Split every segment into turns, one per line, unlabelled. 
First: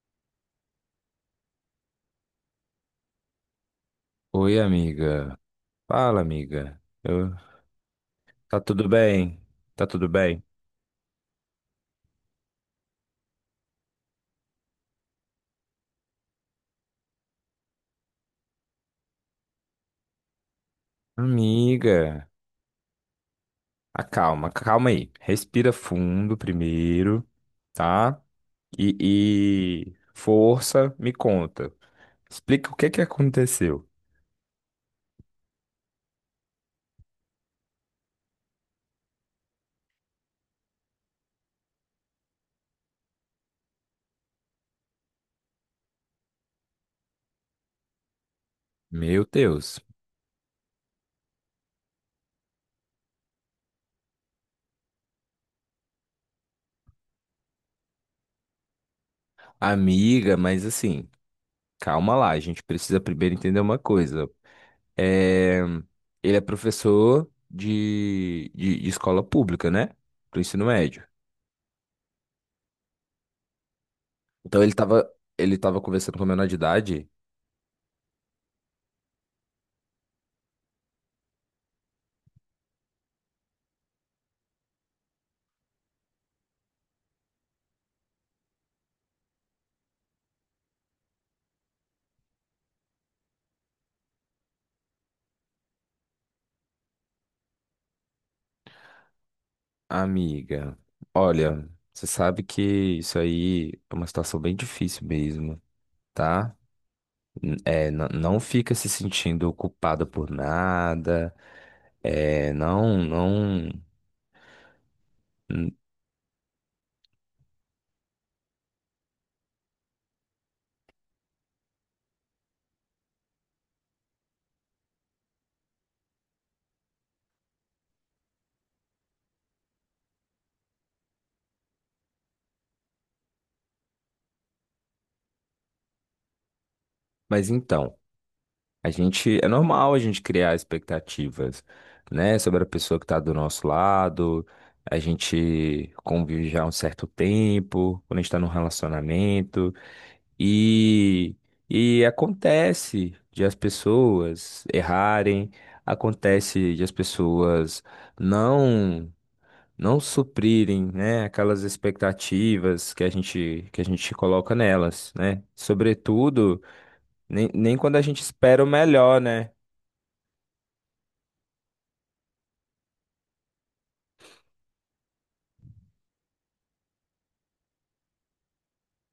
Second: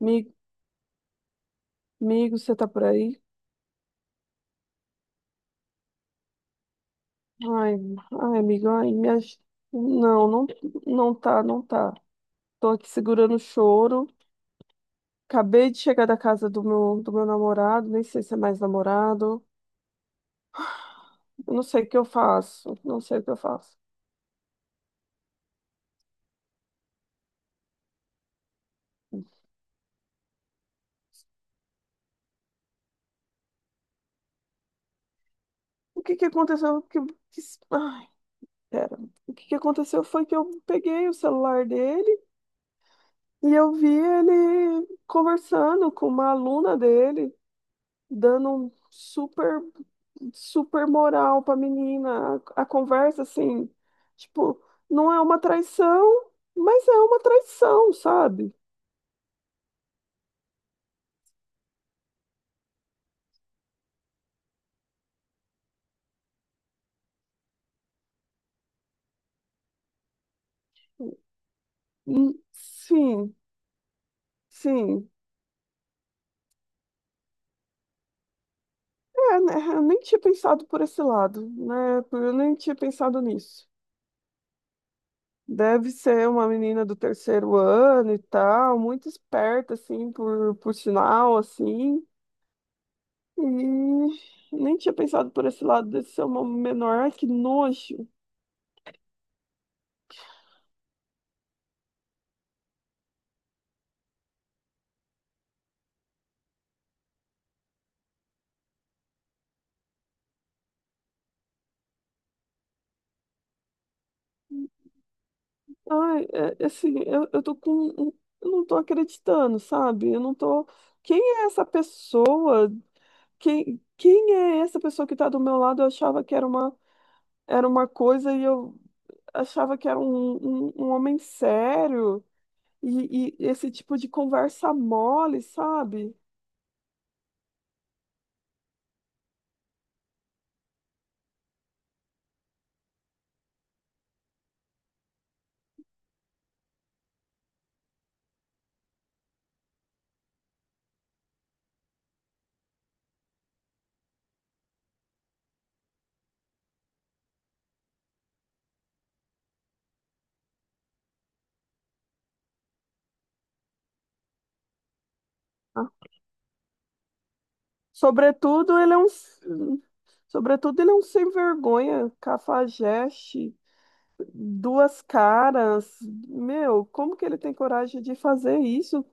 Mi- Amigo, você tá por aí?
Oi, amiga. Fala, amiga.
Ai, ai,
Tá
amigo,
tudo
ai,
bem? Tá tudo
Não,
bem?
não, não tá, não tá. Tô aqui segurando o choro. Acabei de chegar da casa do meu namorado, nem sei se é mais namorado. Eu não sei o que eu
Amiga,
faço, não sei o que eu faço.
acalma, calma aí. Respira fundo primeiro, tá? E força, me conta. Explica o que que aconteceu.
O que que aconteceu? Que, ai, Pera. O que que aconteceu foi que eu peguei o celular dele e eu vi ele conversando com uma aluna dele, dando um
Meu
super
Deus.
super moral pra menina. A conversa, assim, tipo, não é uma traição, mas é uma traição, sabe?
Amiga, mas assim, calma lá. A gente precisa primeiro entender uma coisa. É... Ele é professor de escola pública, né? Do ensino médio.
Sim,
Então
sim.
ele tava conversando com a menor de idade.
É, né, eu nem tinha pensado por esse lado, né? Eu nem tinha pensado nisso. Deve ser uma menina do terceiro ano e tal, muito esperta, assim, por sinal, assim. E nem tinha pensado por esse lado desse ser uma menor. Ai, que nojo.
Amiga, olha, você sabe que isso aí é uma situação bem difícil mesmo, tá? Não fica se sentindo culpada por nada, é, não, não. n-
Ai, é assim, eu tô com. Um- um, eu não tô acreditando, sabe? Eu não tô. Quem é essa pessoa? Quem é essa pessoa que tá do meu lado? Eu achava que era uma coisa e eu achava que era um homem sério. E esse tipo de conversa mole, sabe?
Mas então, a gente, é normal a gente criar expectativas, né, sobre a pessoa que tá do nosso lado, a gente convive já há um certo tempo, quando a gente tá num relacionamento. E, e acontece de as pessoas errarem, acontece de as pessoas não não suprirem, né, aquelas expectativas que a gente coloca nelas, né?
Ah,
Sobretudo, nem quando a gente espera o
sobretudo, ele é um.
melhor, né?
Sobretudo, ele é um sem vergonha, cafajeste duas caras. Meu, como que ele tem coragem de fazer isso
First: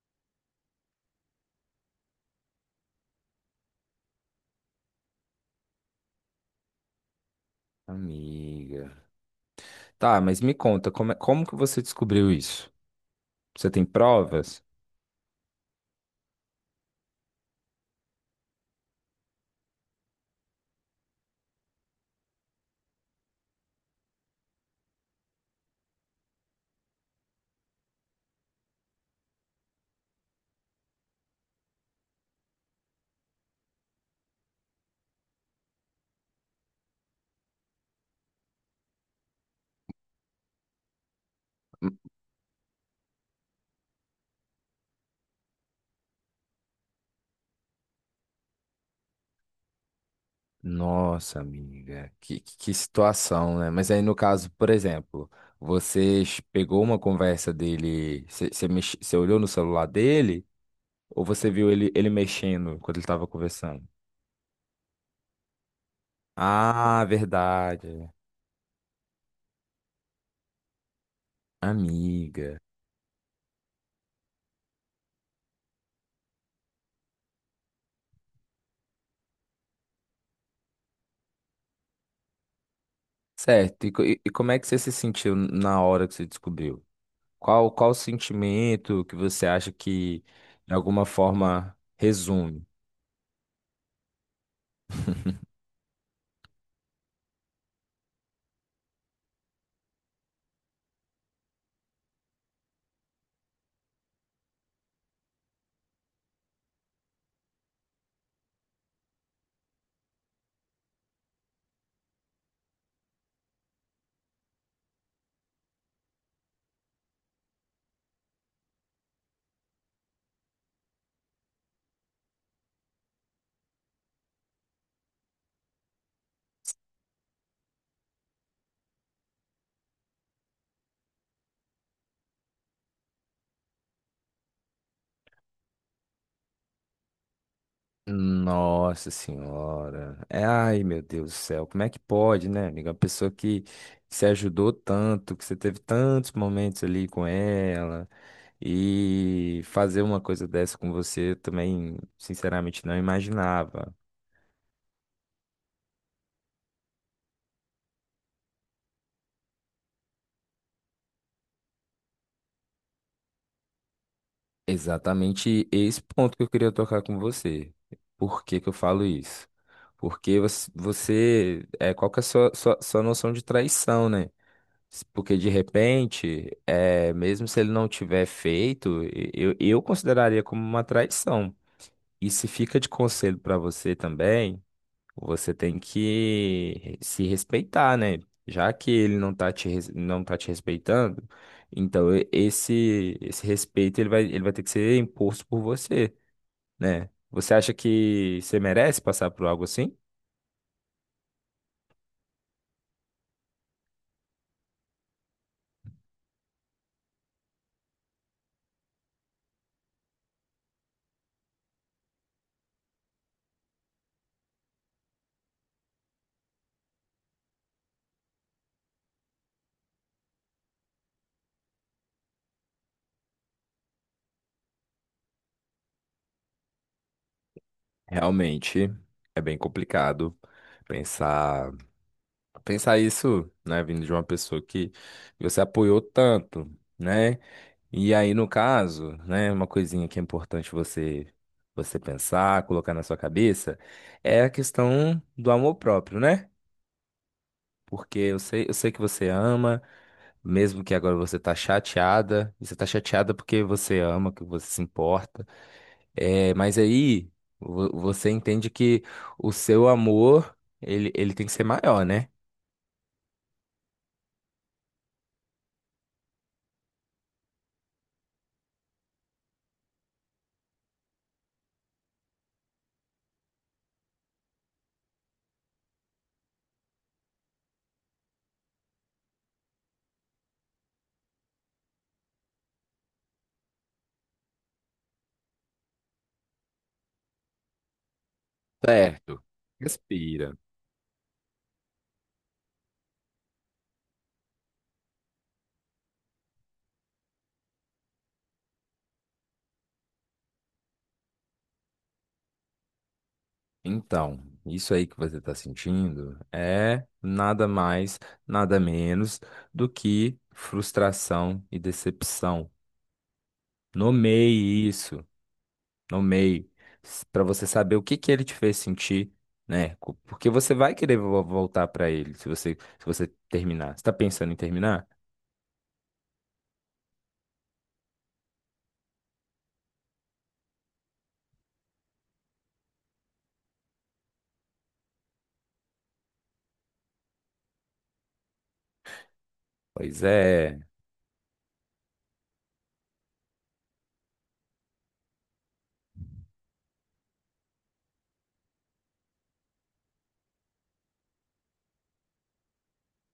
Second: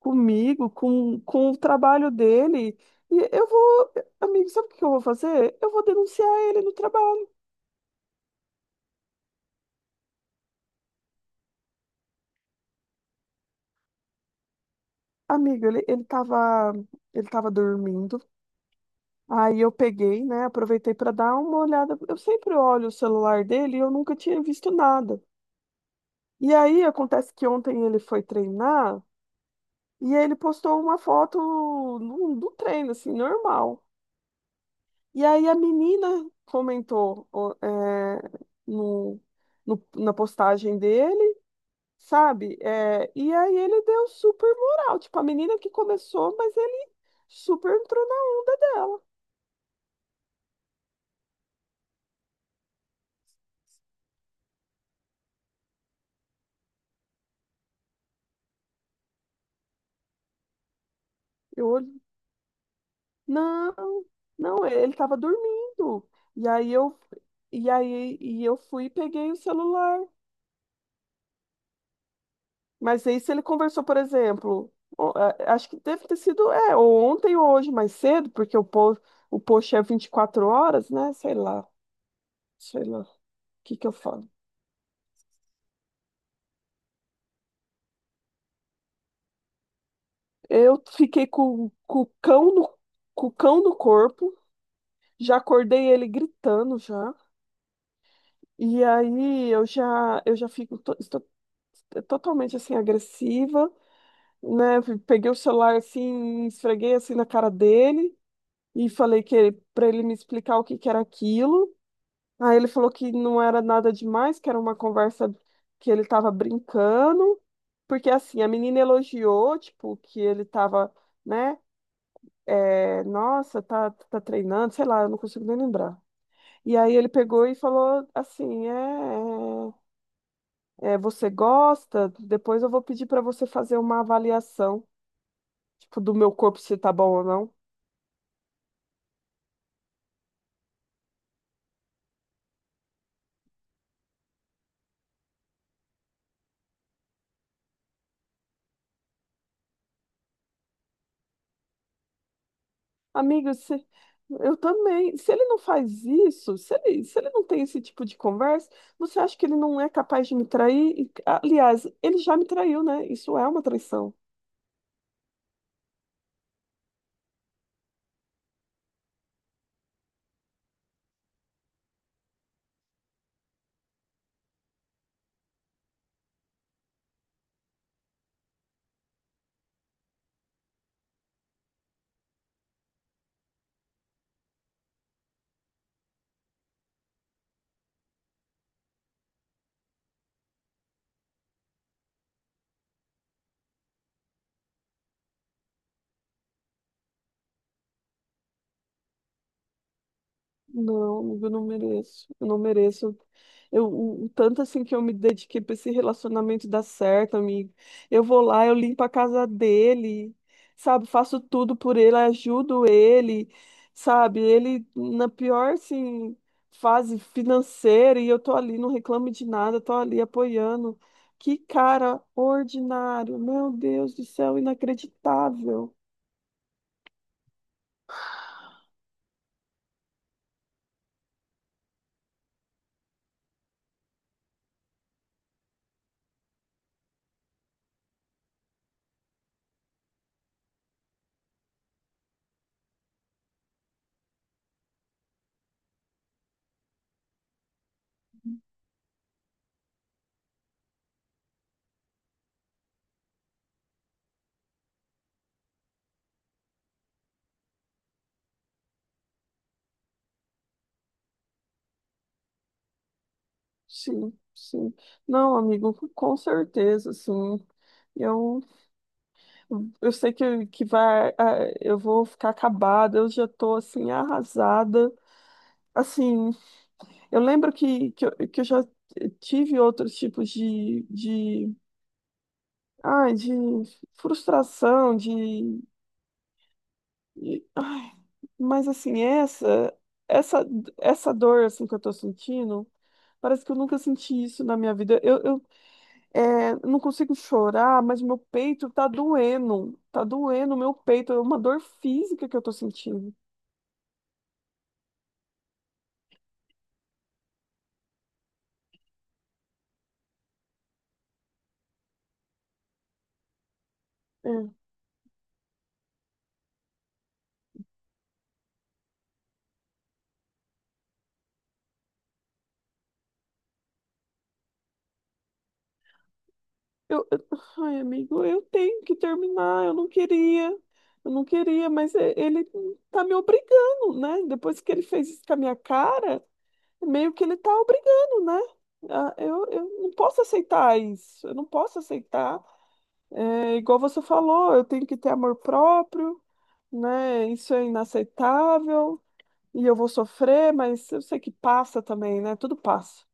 comigo, com o trabalho dele? E eu vou, amigo, sabe o que eu vou fazer? Eu vou denunciar ele no trabalho.
Amiga. Tá, mas me conta, como, como que você descobriu isso? Você tem provas?
Amigo, ele tava dormindo. Aí eu peguei, né? Aproveitei para dar uma olhada. Eu sempre olho o celular dele e eu nunca tinha visto nada. E aí acontece que ontem ele foi treinar e ele postou uma foto do treino, assim, normal. E aí a menina comentou, ó, no, na postagem dele. Sabe? É, e aí ele deu super moral, tipo, a menina que começou, mas ele super entrou na onda dela.
Nossa, amiga, que que situação, né? Mas aí, no caso, por exemplo, você pegou uma conversa dele, você olhou no celular dele ou você
Eu
viu
olhei,
ele mexendo quando ele estava
não,
conversando?
não, ele tava dormindo. E aí eu
Ah,
e
verdade,
aí e eu fui e peguei o celular.
amiga.
Mas aí se ele conversou, por exemplo, acho que deve ter sido, ou ontem ou hoje mais cedo, porque o post é 24 horas, né? Sei lá, o que
Certo,
que eu falo?
e como é que você se sentiu na hora que você descobriu? Qual o sentimento que você acha que, de
Eu
alguma
fiquei
forma, resume?
com o cão no corpo. Já acordei ele gritando já. E aí eu já fico estou totalmente assim agressiva, né? Peguei o celular assim, esfreguei assim na cara dele e falei para ele me explicar o que que era aquilo. Aí ele falou que não era nada demais, que era uma conversa que ele estava brincando, porque assim, a menina elogiou, tipo, que ele estava, né? Nossa, tá treinando, sei lá, eu não consigo nem lembrar. E aí ele pegou e falou assim, você gosta? Depois eu vou pedir para você fazer uma avaliação, tipo, do meu corpo se tá bom ou não.
Nossa senhora. É, ai, meu Deus do céu. Como é que pode, né, amiga? Uma pessoa que se ajudou tanto, que você teve tantos momentos ali com ela, e fazer uma coisa dessa com você, eu também, sinceramente, não
Amigo, se,
imaginava.
eu também. Se ele não faz isso, se ele não tem esse tipo de conversa, você acha que ele não é capaz de me trair? E, aliás, ele já me traiu, né? Isso é uma traição.
Exatamente esse ponto que eu queria tocar com você. Por que que eu falo isso? Porque é, qual que é a sua noção de traição, né? Porque de repente, é, mesmo se ele não tiver feito, eu consideraria como uma traição. E se fica de conselho para você também, você tem que se respeitar, né? Já que ele não tá te, não tá te respeitando, então esse, esse respeito ele vai ter que ser imposto por você, né? Você acha que você merece passar por algo assim?
Não, eu não mereço. Eu não mereço. O tanto assim que eu me dediquei para esse relacionamento dar certo, amigo. Eu vou lá, eu limpo a casa dele, sabe? Faço tudo por ele, ajudo ele, sabe? Ele na pior, assim, fase financeira e eu tô ali, não reclamo de nada, tô ali apoiando. Que cara ordinário, meu Deus do céu, inacreditável.
Realmente é bem complicado pensar. Pensar isso, né, vindo de uma pessoa que você apoiou tanto, né? E aí, no caso, né, uma coisinha que é importante você pensar, colocar na sua cabeça, é a questão do amor próprio, né? Porque eu sei que você ama, mesmo que agora você tá chateada, e você tá chateada porque você ama, que você se importa. É, mas aí você entende que o seu amor, ele tem que ser maior, né?
Sim, sim. Não, amigo, com certeza, sim. Eu, eu sei que eu vou ficar acabada, eu já tô assim, arrasada. Assim, eu lembro que eu já tive outros tipos de frustração, de- ai, mas assim,
Certo. Respira.
essa, essa dor assim, que eu tô sentindo, parece que eu nunca senti isso na minha vida. Não consigo chorar, mas meu peito tá doendo. Tá doendo meu peito. É uma dor física que eu tô sentindo.
Então, isso aí que você está sentindo é nada mais, nada menos do que frustração e decepção.
É.
Nomeie isso, nomeie, para você saber o que que ele te fez sentir, né? Porque você vai querer voltar para ele se se você terminar. Você está pensando em terminar?
Eu, eu- Ai, amigo, eu tenho que terminar. Eu não queria. Eu não queria, mas ele tá me obrigando, né? Depois que ele fez isso com a minha cara, meio que ele tá obrigando, né? Ah, eu não
Pois
posso
é.
aceitar isso. Eu não posso aceitar. É, igual você falou, eu tenho que ter amor próprio, né? Isso é inaceitável e eu vou sofrer, mas eu sei que passa também, né? Tudo passa.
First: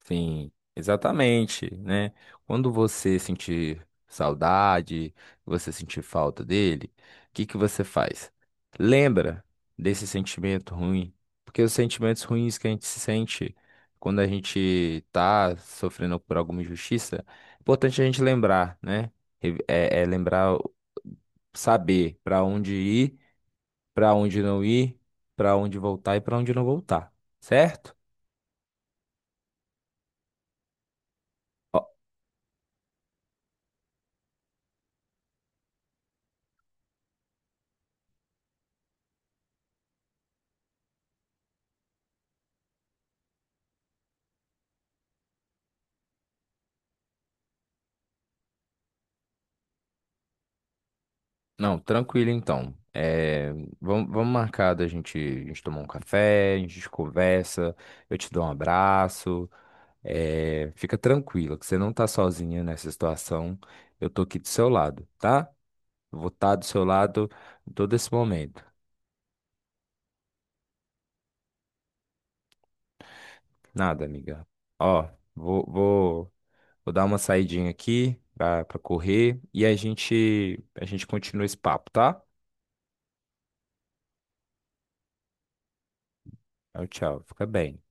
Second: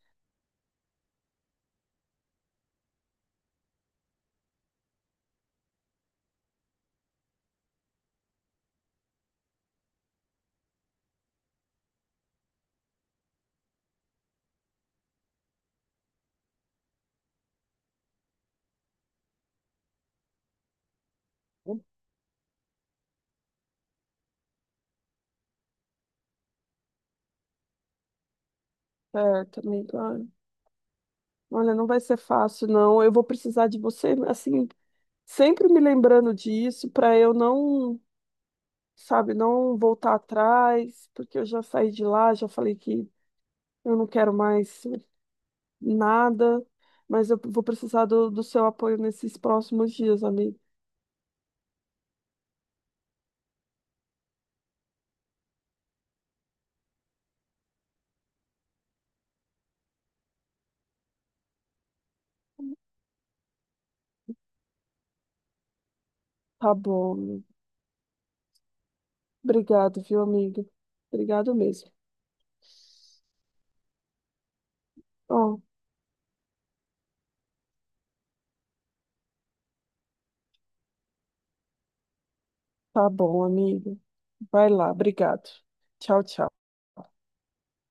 Sim, exatamente, né? Quando você sentir saudade, você sentir falta dele, o que que você faz? Lembra desse sentimento ruim, porque os sentimentos ruins que a gente se sente quando a gente tá sofrendo por alguma injustiça, é importante a gente lembrar, né? É lembrar, saber para onde ir, para onde não ir, para onde voltar e para onde não voltar, certo?
Certo, amiga. Ai, olha, não vai ser fácil, não. Eu vou precisar de você, assim, sempre me lembrando disso para eu não, sabe, não voltar atrás, porque eu já saí de lá, já falei que eu não quero mais nada, mas eu vou precisar do seu apoio nesses próximos dias, amigo.
Não, tranquilo então. É, vamos marcar da gente, a gente tomar um café, a gente conversa, eu te dou um abraço. É, fica tranquila, que você não tá sozinha nessa situação. Eu tô aqui do seu lado, tá? Vou estar do
Tá
seu
bom,
lado
amiga.
em todo esse momento.
Obrigado, viu, amigo? Obrigado mesmo.
Nada, amiga. Ó,
Ó.
vou, vou, vou dar uma saidinha aqui pra correr e a gente continua esse papo, tá?
Tá bom, amigo. Vai lá, obrigado. Tchau, tchau.
Tchau, tchau. Fica bem.